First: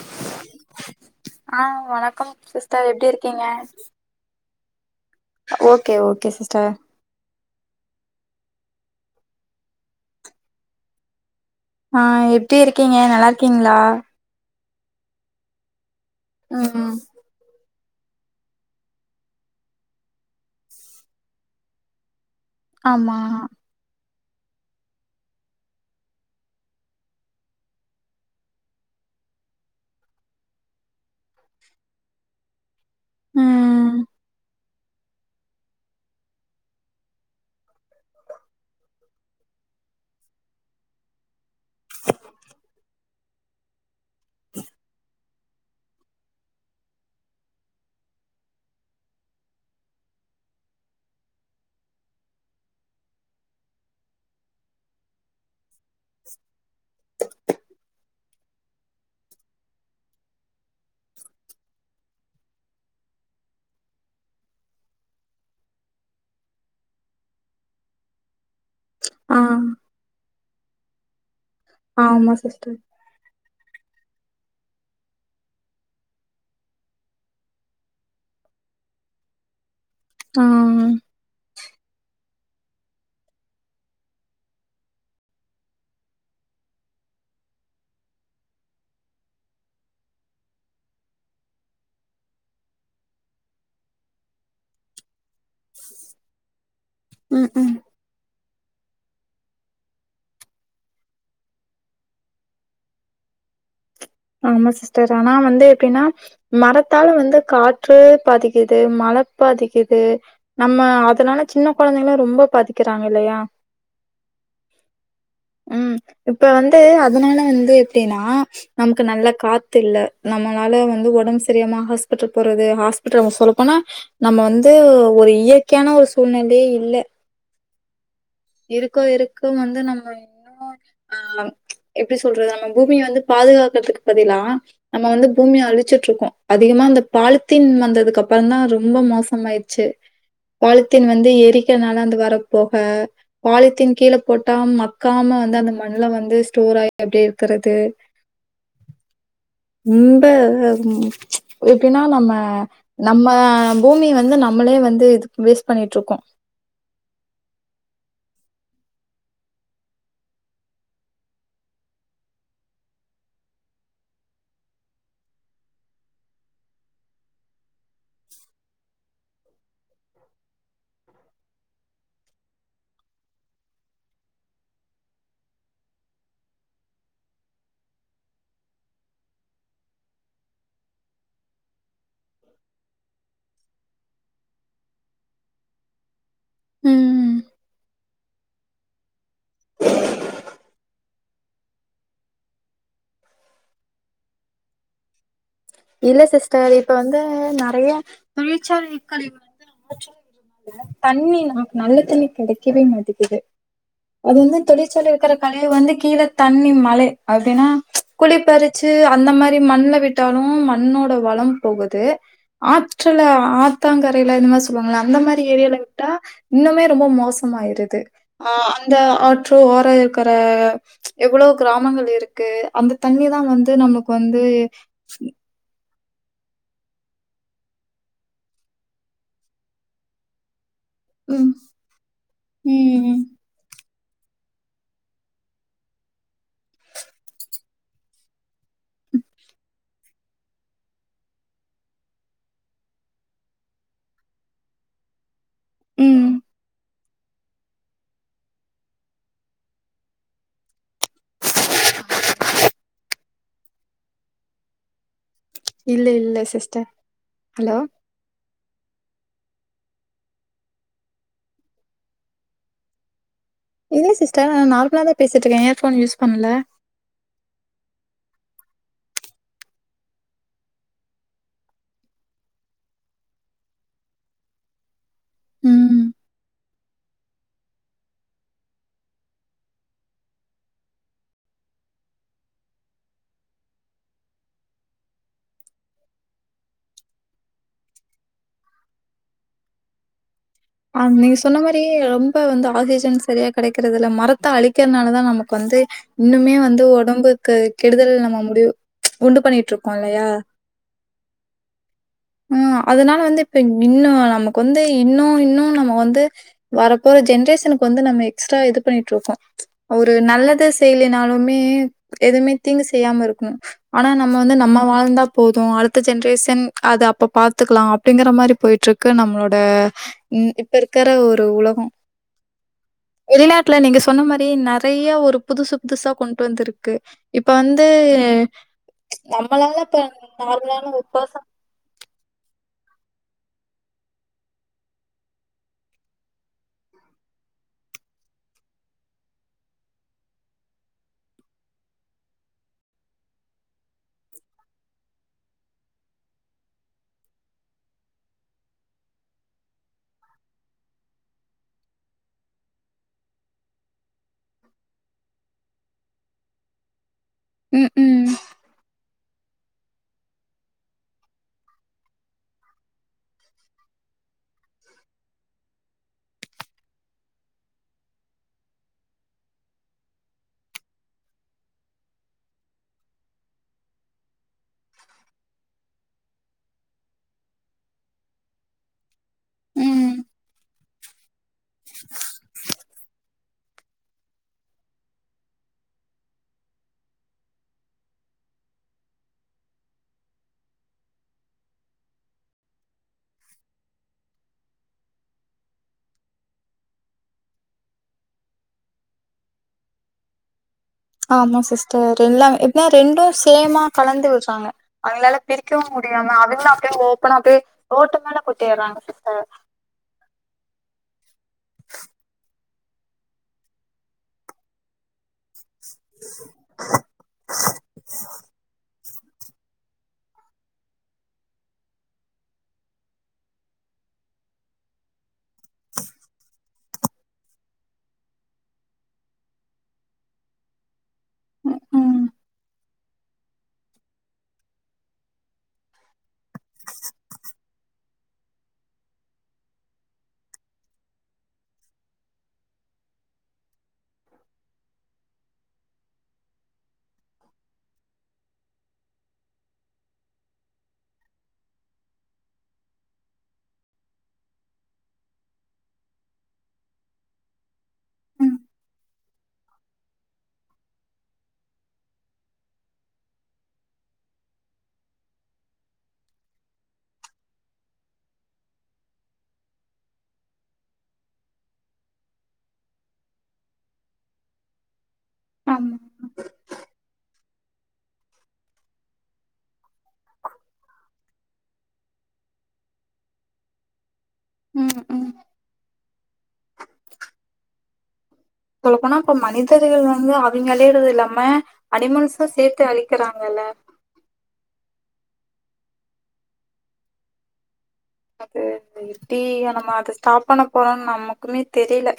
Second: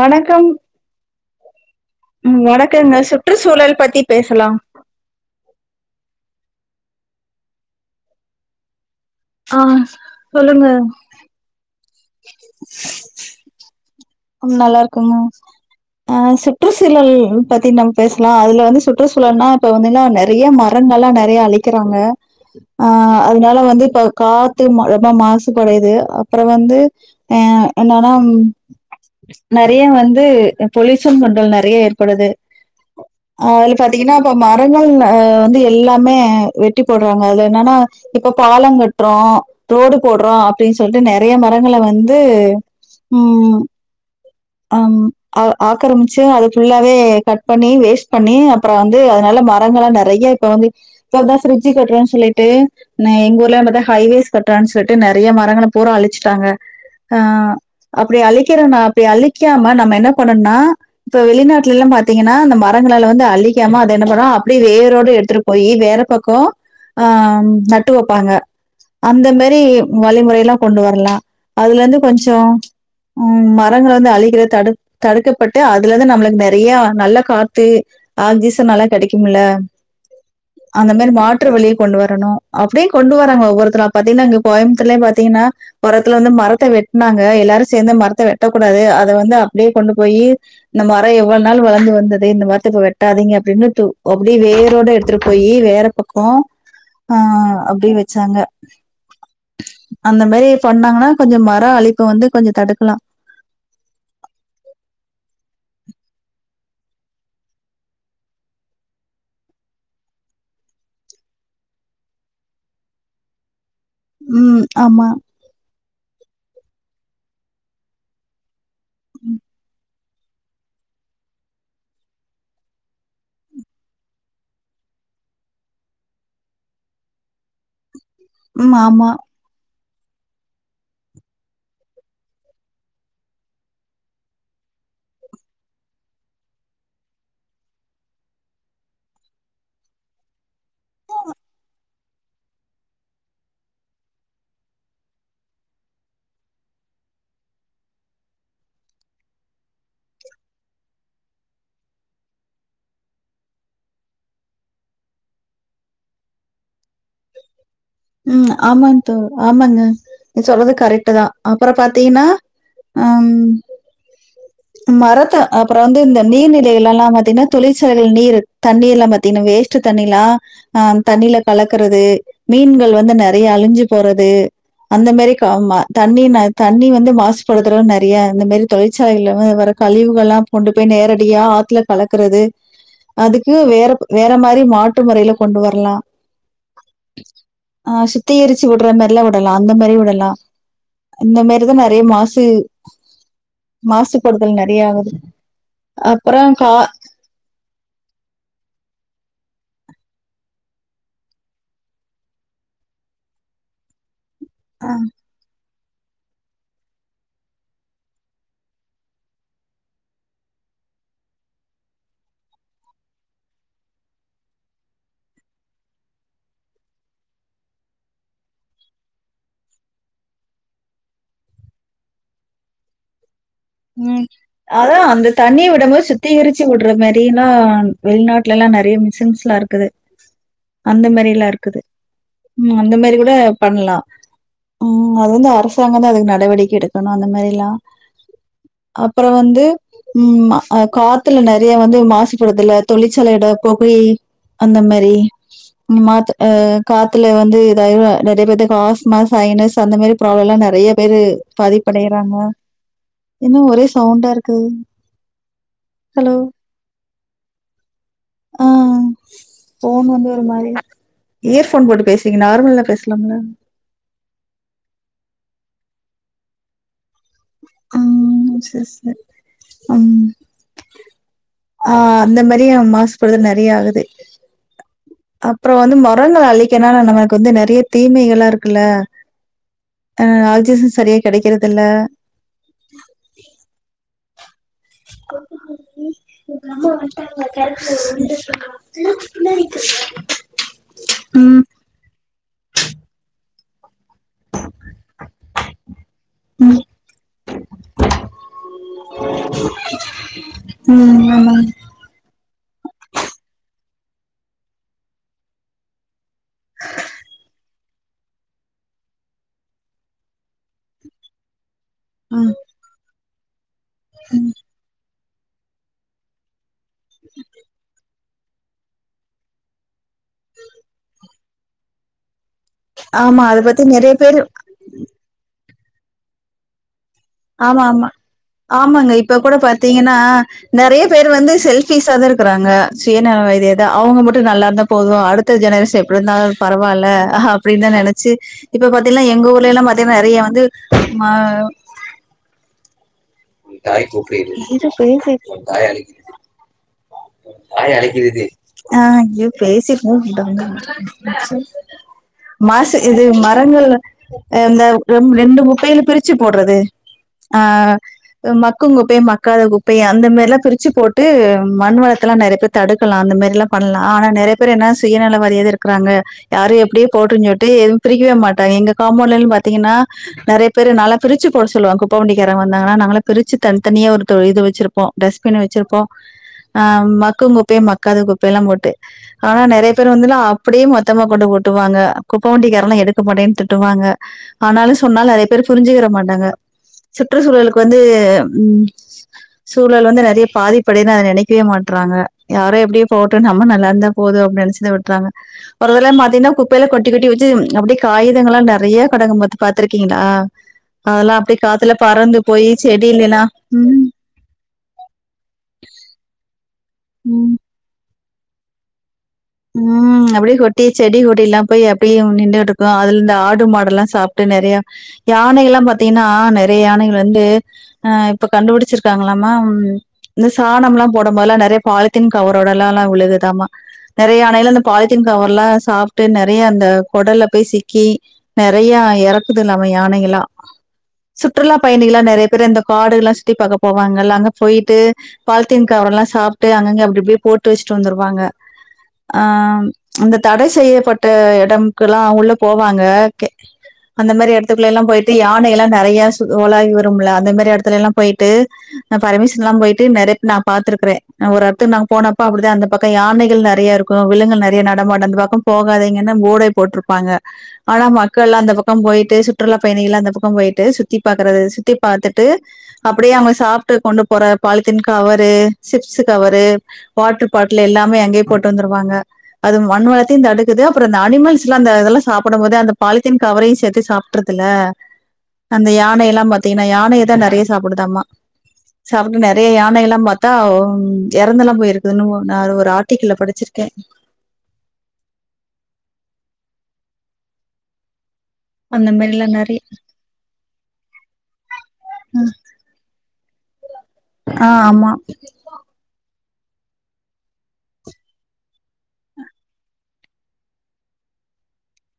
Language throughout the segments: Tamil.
வணக்கம் ஆ வணக் ம் வணக்கங்க சுற்றுச்சூழல் பத்தி பேசலா ஓகே ஓகே சிஸ்டர் ஆ சொல்லுங்க ஆ எப்டி இருக்கீங்க நல்லா இருக்கீங்ளா ம் நல்லா இருக்கோங்க ஆ ம் சுற்றுச்சூழல் பத்தி நம் பேசலா அதுல வந்து சுற்றுச்சூழல்னா இப்ப வந்துல்லா நெறைய மரங்க எல்லா நெறைய அழிக்கிறாங்க ஆ ஆமா அதனால வந்து இப்ப காத்து ம ரொம்ப மாசு படுது அப்ரோ வந்து அ என்னன்னா நெறைய வந்து பொலயூசன் பண்றது நெறைய ஏற்படுது அதுல ம் பாத்தீங்னா இப்ப மா மரங்கள் வந்து எல்லாமே வெட்டி போட்றாங்க அது என்னன்னா இப்ப பாலங்கட்றோ ரோடு போட்றோ அப்டினு சொல்லிட்டு நெறைய மரங்கள வந்து ம் ஆம் அ ஆக்கிரமிச்சு அது ஃபுல்லாவே கட் பண்ணி வேஸ்ட் பண்ணி அப்ரோ வந்து அதனால மரங்கள நெறைய இப்போ வந்து கேட்டா பிரிஜ்ஜீ கட்றோனு சொல்லிட்டு எங்க ஊர்ல இப்தா ஹைவேஸ் கட்றானு சொல்லிட்டு நெறைய மரங்கள பூரா அழிச்சுட்டாங்க ஆ அப்டி அழிக்கற நா அப்டி அழி க்காம நம்ம என்ன பண்ணுனா இப்ப வெளிநாட்டுல எல்லா பாத்தீங்னா அந்த மரங்களால வந்து அள்ளிக்காம அத என்ன பன்னா அப்டியே வேரோடு எடுத்து போயி வேற பக்கோ ஆ நட்டு வப்பாங்க அந்த ஆ மாரி வழிமுறைலா கொண்டு வர்லா அதுல இருந்து ஆமா கொஞ்சோ சிஸ்டர் ம் மரங்கள வந்து அழிகிறது தடு தடுக்கப்பட்டு அதுலருந்து நம்மளுக்கு நெறைய நல்ல காத்து ஆக்சிஜனல்லா கெடைக்குமுல்ல ஆ அந்த ம் மாரி மா ற்று வழிய கொண்டு வரணு அப்டியு கொண்டு வராங்க ஒவ்வொருத்தரா பாத்தீங்கன்னா இங்க கோயம்மத்தூர்லயே பாத்தீங்கன்னா ஓரத்துல வந்து மரத்த வெட்னாங்க எல்லாரு சேந்து மரத்த வெட்டக்கூடாது அத வந்து அப்டியே கொண்டு போயி இந்த மரோ எவ்ளோ நாள் வளந்து வந்தது இந்த மரத்த இப்ப வெட்டாதீங்க அப்டின்னு து அப்டியே வேரோட எடுத்துட்டு போயி வேற பக்கோ ஆ ம் அப்டியே வச் வச்சாங்க அந்த மாரி பண்ணாங்கன்னா கொஞ்சோ மரோ அழிப்ப வந்து கொஞ்சோ தடுக்கலா ஆமா சிஸ்டர் ஆனா வந்து எப்டின்னா மரத்தால வந்து காற்று பாதிக்கிது மழ பாதிக்கிது நம்ம அதனால சின்ன கொழந்தைங்களு ரொம்ப பாதிக்கிறாங்க இல்லயா ம் ஆமா ம் இப்ப வந்து அதுனால வந்து எப்டின்னா நமக்கு நல்ல காத்து இல்ல நம்மனால வந்து ஒடம்பு சரியமா ஹாஸ்பிட்டல் போறது ஹாஸ்பிட்டல் அவுங்க சொல்லப்போனா நம்ம வந்து ஒரு இயற்கையான ஒரு சூழ்நிலையே இல்ல ம் இருக்கோ ஆமா. இருக்கு வந்து நம்ம இன்னுமோ ஆ எப்டி சொல்றது நம்ம பூமிய வந்து பாதுகாக்கறதுக்கு பதிலா நம்ம வந்து பூமிய அழுச்சுட்ருக்கோ அதிகமா அந்த பாலித்தீன் வந்ததுக்கு அப்பறந்தா ரொம்ப மோசமாயி ச்சு பாலித்தீன் வந்து எரிக்கறனால அந்த வரப் பொக பாலித்தீன் கீழ போட்டா மக்காம வந்து அந்த மண்ணுல வந்து ஸ்டோர் ஆகி அப்டியே இருக்கறது ரொம்ப எப்டின்னா நம்ம நம்ம பூமிய வந்து நம்மளே வந்து இது வேஸ்ட் பண்ணிட்ருக்கோ ம் ஆமாங் தோ ஆமாங்க நீ சொல்றது கரெக்ட்டு தா அப்பறோ பாத்தீங்கன்னா ஆ ம் மரத்த அப்பறோ வந்து இந்த நீர்நிலைகள் எல்லா பாத்தீங்கன்னா தொழிற்சலைகள் நீரு தண்ணீர் எல்லா பாத்தீங்கன்னா வேஸ் ட்டு தண்ணிலா அ தண்ணில கலக்கறது மீன்கள் வந்து நெறைய அழுஞ்சு போறது அந்த மாரி கா ஆமா தண்ணினா தண்ணி வந்து மாசுபடுத்துவ நெறைய இந்த மாரி தொழிற்சாலைல வர கழிவுகள்லா கொண்டு போய் நேரடியா ஆத்துல கலக்கறது அதுக்கு வேற வேற மாரி மாற்று முறையில கொண்டு வரலா ம். ஆ சி தீ எருச்சு விட்ற மாரிலா விடலா அந்த மாரி விடலா இந்த மாரி தா நெறைய மாசு மாசுபடுதல் நெறைய ஆகுது இல்ல அப்புறம் கா சிஸ்டர் இப்ப வந்து நெறைய தொழிற்சாலை கழிவு வந்து ரொம்ப தண்ணி நமக்கு நல்ல தண்ணி கெடைக்கவே மாட்டிகிது அது வந்து தொழிற்சாலை இருக்கிற கழிவு வந்து கீழ தண்ணி மழை அப்டின்னா குழிப்பருச்சு அந்த மாரி மண்ல விட்டா லும் மண்ணோட வளம் போகுது ஆற்றுல ஆத்தாங்கரைல இந்த மாரி சொல்லுவாங்கள அந்த மாரி ஏரியால விட்டா இன்னுமே ரொம்ப மோசமாயிருது அ அந்த ஆற்று ஓர இருக்கற எவ்ளோ கிராமங்கள் இருக்கு அந்த தண்ணி தா வந்து நமக்கு வந்து அ அந்த தண்ணிய விடம் போது சுத் திகரிச்சு விட்ற மாரிலா வெளிநாட்லல்லா நெறைய மிஷின்ஸ்ல்லா இருக்குது அந்த மாரியல்லா ம், இருக்குது ம் அந்த மாரி கூட பண்லா ம் அது வந்து அரசாங்கந்தா அதுக்கு நடவடிக்கை எடுக்கணு அந்த மாரில்லா அப்பறம் வந்து ம் காத்துல நெறய வந்து மாசுபடுதுல தொழிற்சாலையிட பொகை அந்த மாரி ம். மாத்த அ காத்துல வந்து ஏதாவது நெறய பேத்துக்கு ஆஸ்மாஸ் சைனஸ் அந்த மாரி ப்ராப்ளம் எல்லா நெறய பேரு பாதிப்படையறாங்க என்ன ஒரே சவுண்டா இருக்கு இல்ல ஹலோ இல்ல சிஸ்டர் ஹலோ ஆ போன் வந்து ஒரு மாரி இயர்போன் போட்டு பேஸ்ரிங்க நார்மல்லா பேசலாம்லா இல்ல சிஸ்டர் நா நார்மல தா போசிட்ருக்கேன் இயர்ஃபோன் யூஸ் பண்ணல ம் சேர் சேர் ம் ஆ அந்த மாரி மாசுபடுறது நெறய ஆகுது அப்பறம் ம். வந்து மரங்களை அழிக்கனால நமக்கு வந்து நெறய தீமைகளா இருக்குல்ல ஆ ஆக்சிஜன் சரியா கெடக்கறது இல்ல ஆ எங்க அம்மா வட்டாங்க கேரக்டர் பின்னாடிைக்கு அ நீங்க சொன்ன மேர் பே ரொம்ப வந்து ஆக்சிஜன் சரியா கெடக்கறது இல்ல மரத்த அழிக்கிறதுனால தா நமக்கு வந்து இன்னுமே ம் வந்து உடம்புக்கு கெடுதல் நம்ம முடிவு உண்டு பண்ணிட்டு இருக்கோம் இல்லயா ம் ஆமாங்க ஆ அதனால வந்து இப்ப இன்னும் நமக்கு வந்து இன்னும் இன்னும் நம்ம வந்து வர போற ஜென்ரேஷன் வந்து நம்ம எக்ஸ்ட்ரா இது பண்ணிட்டு இருக்கோ ஒரு நல்லது செய்லினாலுமே எதுமே ம் தீங்கு செய்யாம இருக்கனு ஆனா நம்ம வந்து நம்ம வாழ்ந்தா போது அடுத்த ஜென்ரேஷன் அது அப்ப பாத்துக்லா அப்டிங்கற மாரி போயிட்டுருக்கு நம்மளோட ம் இப்ப இருக்ற ஒரு உலகோ ஆமா அத வெளிநாட்ல பத்தி நீங்க நெறைய சொன்ன பேரு மாரி நெறைய ஒரு புதுசு புதுசா கொண்டு வந்திருக்கு இப்ப ஆமா வந்து ஆமா ஆமாங்க இப்ப கூட நம்மளால இப்ப பாத்தீங்கன்னா நார்மலான நெறைய ஒரு பேரு பெர்சன் வந்து செல் பிஷ்ஷா தா இருக்கறாங்க சுய நல வாதியாத்தா அவுங்க மட்டு நல்லா இருந்தா போது அடுத்த ஜெனரேஷன் எப்டி இருந்தா பரவால்ல அப்டின்னு தா நெனைச்சு இப்ப பாத்தீங்கன்னா எங்க ஊர்லலா பாத்தீங்கன்னா நெறைய வந்து மா தாய் கூப்டு இது தாய் அலி தாய் அழைக்கிறதுடி மாசு இது மரங்கள் இந்த ரெ ரெண்டு குப்பையில பிரிச்சு போட்றது ஆ ம், ம், மக்கு குப்பை மக்காத குப்பை அந்த மாரிலா பிரிச்சு போட்டு மண் வளத் இருக்கநீ லா நெறைய பேரு தடுகலா அந்த மாரிலா பண்லா ஆனா நெறைய பேரு என்னா சுயநல வாதியாதா இருக்காங்க யாரோ எப்டியோ போட்டுன்னு சொல்ட்டு எதும் பிரிக்கவே மாட்டாங்க எங்க காம்வுண்ட்லலா பாத்தீங்கனா நெறைய பேரு நாலா பிரிச்சு போட சொல்லுவ குப்பவண்டிக்காரங்க வந்தாங்கனா நாங்கலா பிரிச்சு தனித் தனியா தோ ஒரு இது வச்சிருப்போ போ டஸ்ட்பின்னு வச்சிருப்போ ஆ மக்கு குப்பை மக்காத குப்பையல்லா போட்டு ஆனா நெறைய பேரு ம். வந்துங்ளா அப்டியே மொத் மொத்தமா கொண்டு கொட்டுவாங்க குப்ப வண்டிக்காரல்லா எடுக்க மாட்டேன்னு திட்டுவாங்க ஆனாலு சொன்னா நெறைய பேரு புரிஞ்சுக்கிற மாட்டாங்க சுற்றுச்சூழலுக்கு வந்து ம் சூழல் வந்து நெறைய பாதிப்படையன்னு நா நெனைக் க்குக் மாட்றாங்க யாரு எப்டியோ போட்டு நம்ம நல்லா இருந்தாபோது அப்டினு நெனைச்சுத விட்டுறாங்க ஒரு தரவ பாத்தீங்கனா குப்பேலா கொட்டி கொட்டி வச்சி அப்டியே காயிதங்கல்லா நெறையா கெடக்கு பாத் பாத்துருக்கீங்ளா ஆமா சிஸ்டர் எல்லா போய் எப்பனா ரெண்டு செடியிலல்லா சேமா ம் கலந்து வெச்சாங்க அவிங்களால பிரிக்கவு முடியாம அவிங்கலு அப்டியே ஓப்பனா ம் அப்டியே ரோட்டுமேல கொட்டிர்றாங்க சிஸ்டர் ம் அப்டியே கொட்டி செடி கொடிலா போய் அப்டியே நின்டுட்டு இருக்கு அதுல இந்த ஆடு மாடல்லா சாப் ட்டு நெறையா யானையெல்லா பாத்தீங்கன்னா நெறையா யானைகள் வந்து ஆ இப்ப கண்டுபிடிச்சிருக் காங்ளாமா ம் இந்த சாணம்லா போடபோதெல்லா நெறையா பாலித்தீன் கவரோடல்லால்லா விழுகுதாமா நெறையா யானைகள் அந்த பாலித்தீன் கவர்லா சாப்ட்டு நெறையா அந்த கொடல்ல போய் சிக்கி நெறையா எறக்குதுலாமா யானைகல்லா சுற்றுலா பயணிகள்லா ம் நெறையா பேரு இந்த காடுகல்லா சுத்தி பாக்க போவாங்கல்ல அங்க போயிட்டு பாலத்தீன் கவரல்லா சாப்ட்டு அங்கங்க அப்டி அப்டியே போட்டு வச்சிட்டு வந்துருவாங்க ஆ அந்த தடை செய்யப்பட்ட எடம்க்குலா உள்ள போவாங்க அந்த மாரி எடத்துக்குல்லல்லா போயிட்டு யானையெல்லா நெறையா சு ஓலாவி வருமுல அந்த மாரி எடத்துலல்லா போயிட்டு நா பர்மிஷன் இல்லாம போயிட்டு நெறையா நா பாத்துருக்குறே நா ஒரு எடத்துக்கு நாங்க போனப்ப அப்டிதா அந்த பக்கோ யானைகள் நெறையா இருக் கு விலுங்குகள் நெறையா நடமாடு அந்த பக்கோ போகாதீங்கன்னு போடே போட்ருப்பாங்க ஆனா ம் மக்கள்லா அந்த பக்கோ போயிட்டு சுற்றுலா பயணிகள் எல்லா அந்த பக்கோ போயிட்டு சுத்தி பாக்குறது சுத்தி பாத்துட்டு அப்டியே அவுங்க சாப்ட்டு கொண்டு போற polythene cover chips cover water bottle எல்லாமே அங்கயே போட்டு வந்துருவாங்க அது மண் வளத்தையு தடுக்குது அப்பறோ இந்த அனிமல்ஸ்லா இந்த இதெல்லா சாப்டும் போது அந்த பாலித்தீன் கவரையு சேத்து சாப் ட்டுறுதுல அந்த ஆமா யானையெல்லா பாத்தீங்ன்னா யானைதா நெறையா சாப்டுதாமா சாப்ட்டு நெறையா யானையெல்லா பாத்தா எறந்தெல்லா போயிருக்குதுன்னு ஒரு ஆர்டிக்கல்ல படிச் சிருக்கே ம் ம் சொல்ல அந்த போனா இப்ப மாரிலா நெறைய மனிதர்கள் வந்து அவிங்க அழியுறது இல்லாம அனிமல்சூ சேத்து அழிக்கிறாங்கல்ல ஆ ஆமா அது அத எப்டி நம்ம அத ஸ்டாப் பண்ண போறோன்னு நமக்குமே தெரியல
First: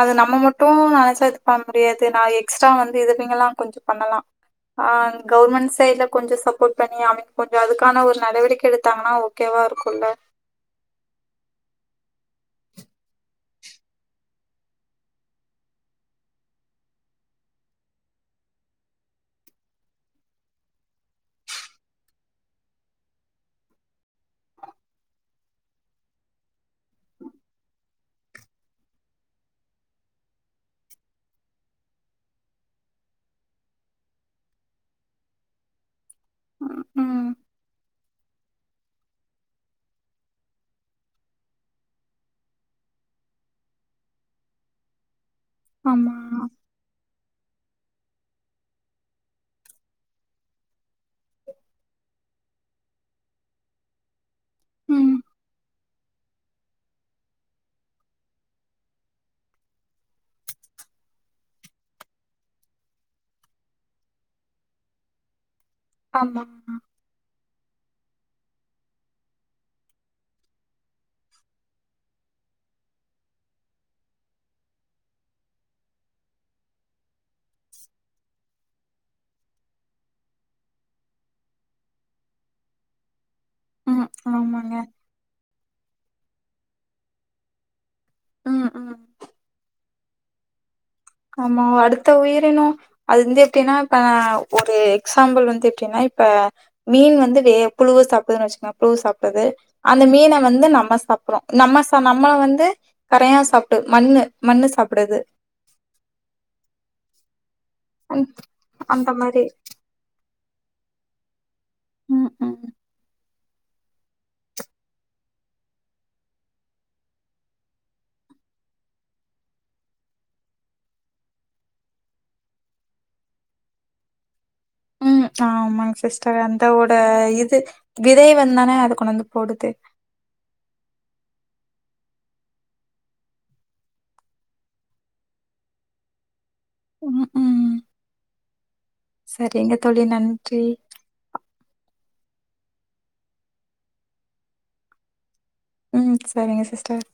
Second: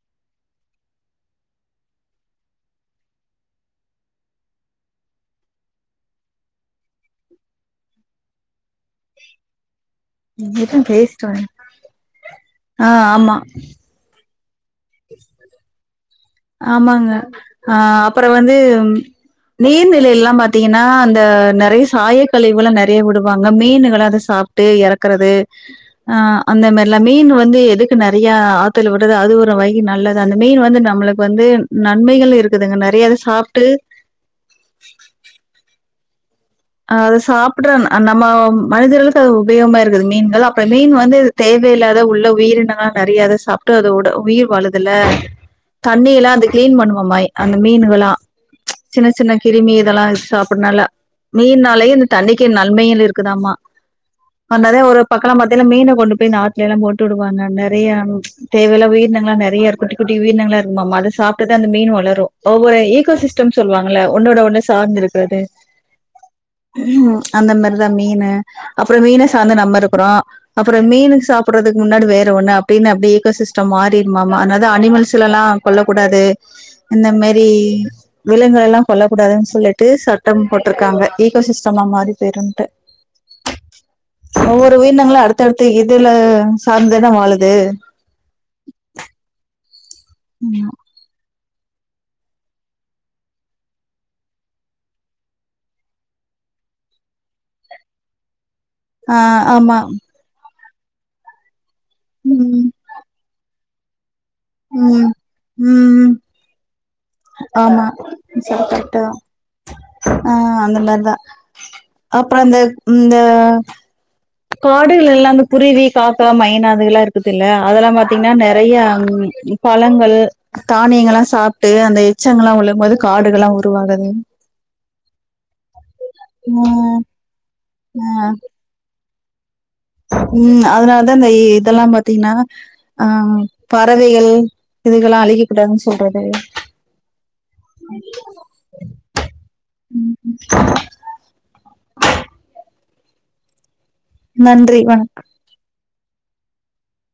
அது நம்ம மட்டு நெனைச்சா இது பண்ண முடியாது நா எக்ஸ்ட்ரா வந்து இது இவிங்கல்லா கொஞ்சோ பண்ணலா ஆ கவுர்மெண்ட் சைட்ல கொஞ்சோ சப்போர்ட் பண்ணி அவிங்க கொஞ்சோ அதுக்கான ஒரு நடவடிக்கை எடுத்தாங்கன்னா ஓக் கேவா இருக்குல்லா ஆ ஆமா ஆமாங்க ஆ அப்பறோ வந்து நீர்நிலை எல்லா பாத்தீங்கன்னா அந்த நெறைய சாயக்கழிவுல்லா நெறைய விடுவாங்க மீன்கள் அத சாப் ட்டு எறக்குறது ஆ அந்த மாரில்லா மீன் வந்து எதுக்கு நெறையா ஆத்துல விடுறது அது ஒரு வகி நல்லது அந்த மீன் வந்து நம்மளுக்கு வந்து நன்மைகள் இருக்குதுங்க நெறையா இத சாப்ட்டு ம் ஆ அது ம் சாப்ட்றமா நம்ம மனிதர்களுக்கு அது உபயோகமா இருக்குது மீன்கள் அப்ப மீன் வந்து தேவையில்லாத உள்ள உயிரினங் நெறைய இத சாப்ட்டு அது உட உயிர் வாழுதுல ஆமா தண்ணியெல்லா அந்த கிளீன் பண்ணுமாமா அந்த மீனுகல்லா சின்ன சின்ன கிருமி இதெல்லா சாப்டனால மீன்னாலயே இந்த தண்ணிக்கி நன்மைகள் இருக்குதாமா அதனாலதா ஒரு ஒரு ம் பாக்கோல்லா பாத்தீங்கன்னா மீன கொண்டு போய் இந்த ஆத்துல எல்லா போட்டு விடுவாங்க நெறையா தேவையில்லா உயிரினங்கள் எல்லா நெறையா இருக்கு குட்டி குட்டி உயிரினங்கள்ல்லா இருக்குமாமா அத சாப்ட்டுதா இந்த மீன் வளரு ஒவ்வொரு ஈகோசிஸ்டம் சொல்லுவாங்கல்ல ஒன்னோட ஒண்ணு சார்ந்து இருக்குறது ஆமா ம் அந்த மாரிதா மீன் அப்பறோ மீன சார்ந்து நம்ம இருக்குறோ அப்புறோ மீனுக்கு சாப்பிட்றதுக்கு முன்னாடி வேற ஒண்ணு அப்படின்னு அப்படியேக சிஸ்டம் மாறிட்மாமா அத்னாலதா அனிமல்ஸ்லெல்லா கொல்லக் கூடாது இந்த மேரி விலங்கல்லா கொல்லக்கூடாதுன்னு சொல்லிட்டு சட்டம் போட்டிருக்காங்க ஈகோசிஸ்டம் மாறி போயிடேம்டு ம் ஆமாங்க ஒவ்வொரு உயிரினங்களூ அடுத் தட்டு இதுல சார்ந்துதானே வாழுது ம் ம் ம்மா ஆமாங்க அடுத்த உயிரினம் அது வந்து எப்படின்னா இப்ப ந ஒரு எக்ஸாம்பிள் வந்து எப்பிடின்னா இப்ப மீன் வந்து வே புழுவ சாப்படுதுன்னு வச்சுங்ளோ புழு ஆ சாப்பிடுது ஆமா அந்த மீனை வந்து நம்ம சாப்பட்றோ நம்ம ச நம்ம வந்து ம் கரையா சாப் டுது மண்ணு மண்ணு ம் சாப்பிடுது ம் ஆமா ம் சரி கரெக்ட்டுதா அந்தமாரி ஆ அந்த மாரிதா ம் அப்புறோ ‌அந்த ம் இந்த காடுகள் லெல்லாம் அந்து குருவி காக்கா மைனா அதுகெல்லா இருக்குது இல்ல அதெல்லா பாத்தீங்ன்னா நெறய பலங்கள் தானியங்கள் எல்லா சாப்டு அந்த எச்சங்கெலா விழும் போது காடுகள் எல்லா உருவாகுது ம் ஆமா சிஸ்டர் ம் அந்தோட இது விதை வந் தான ‌அது கொண்டாந் போடுது ம் அதனாலதா இந்த இதெல்லா பாத்தீங்கன்னா ஆ பறவைகள் இதுகள்ல்லா அழிக்க கூடாதுன்னு சொல்றது ம் ஹும் சரிங்க தோழி நன்றி நன்றி வணக் ம் சரிங்க சிஸ்டர்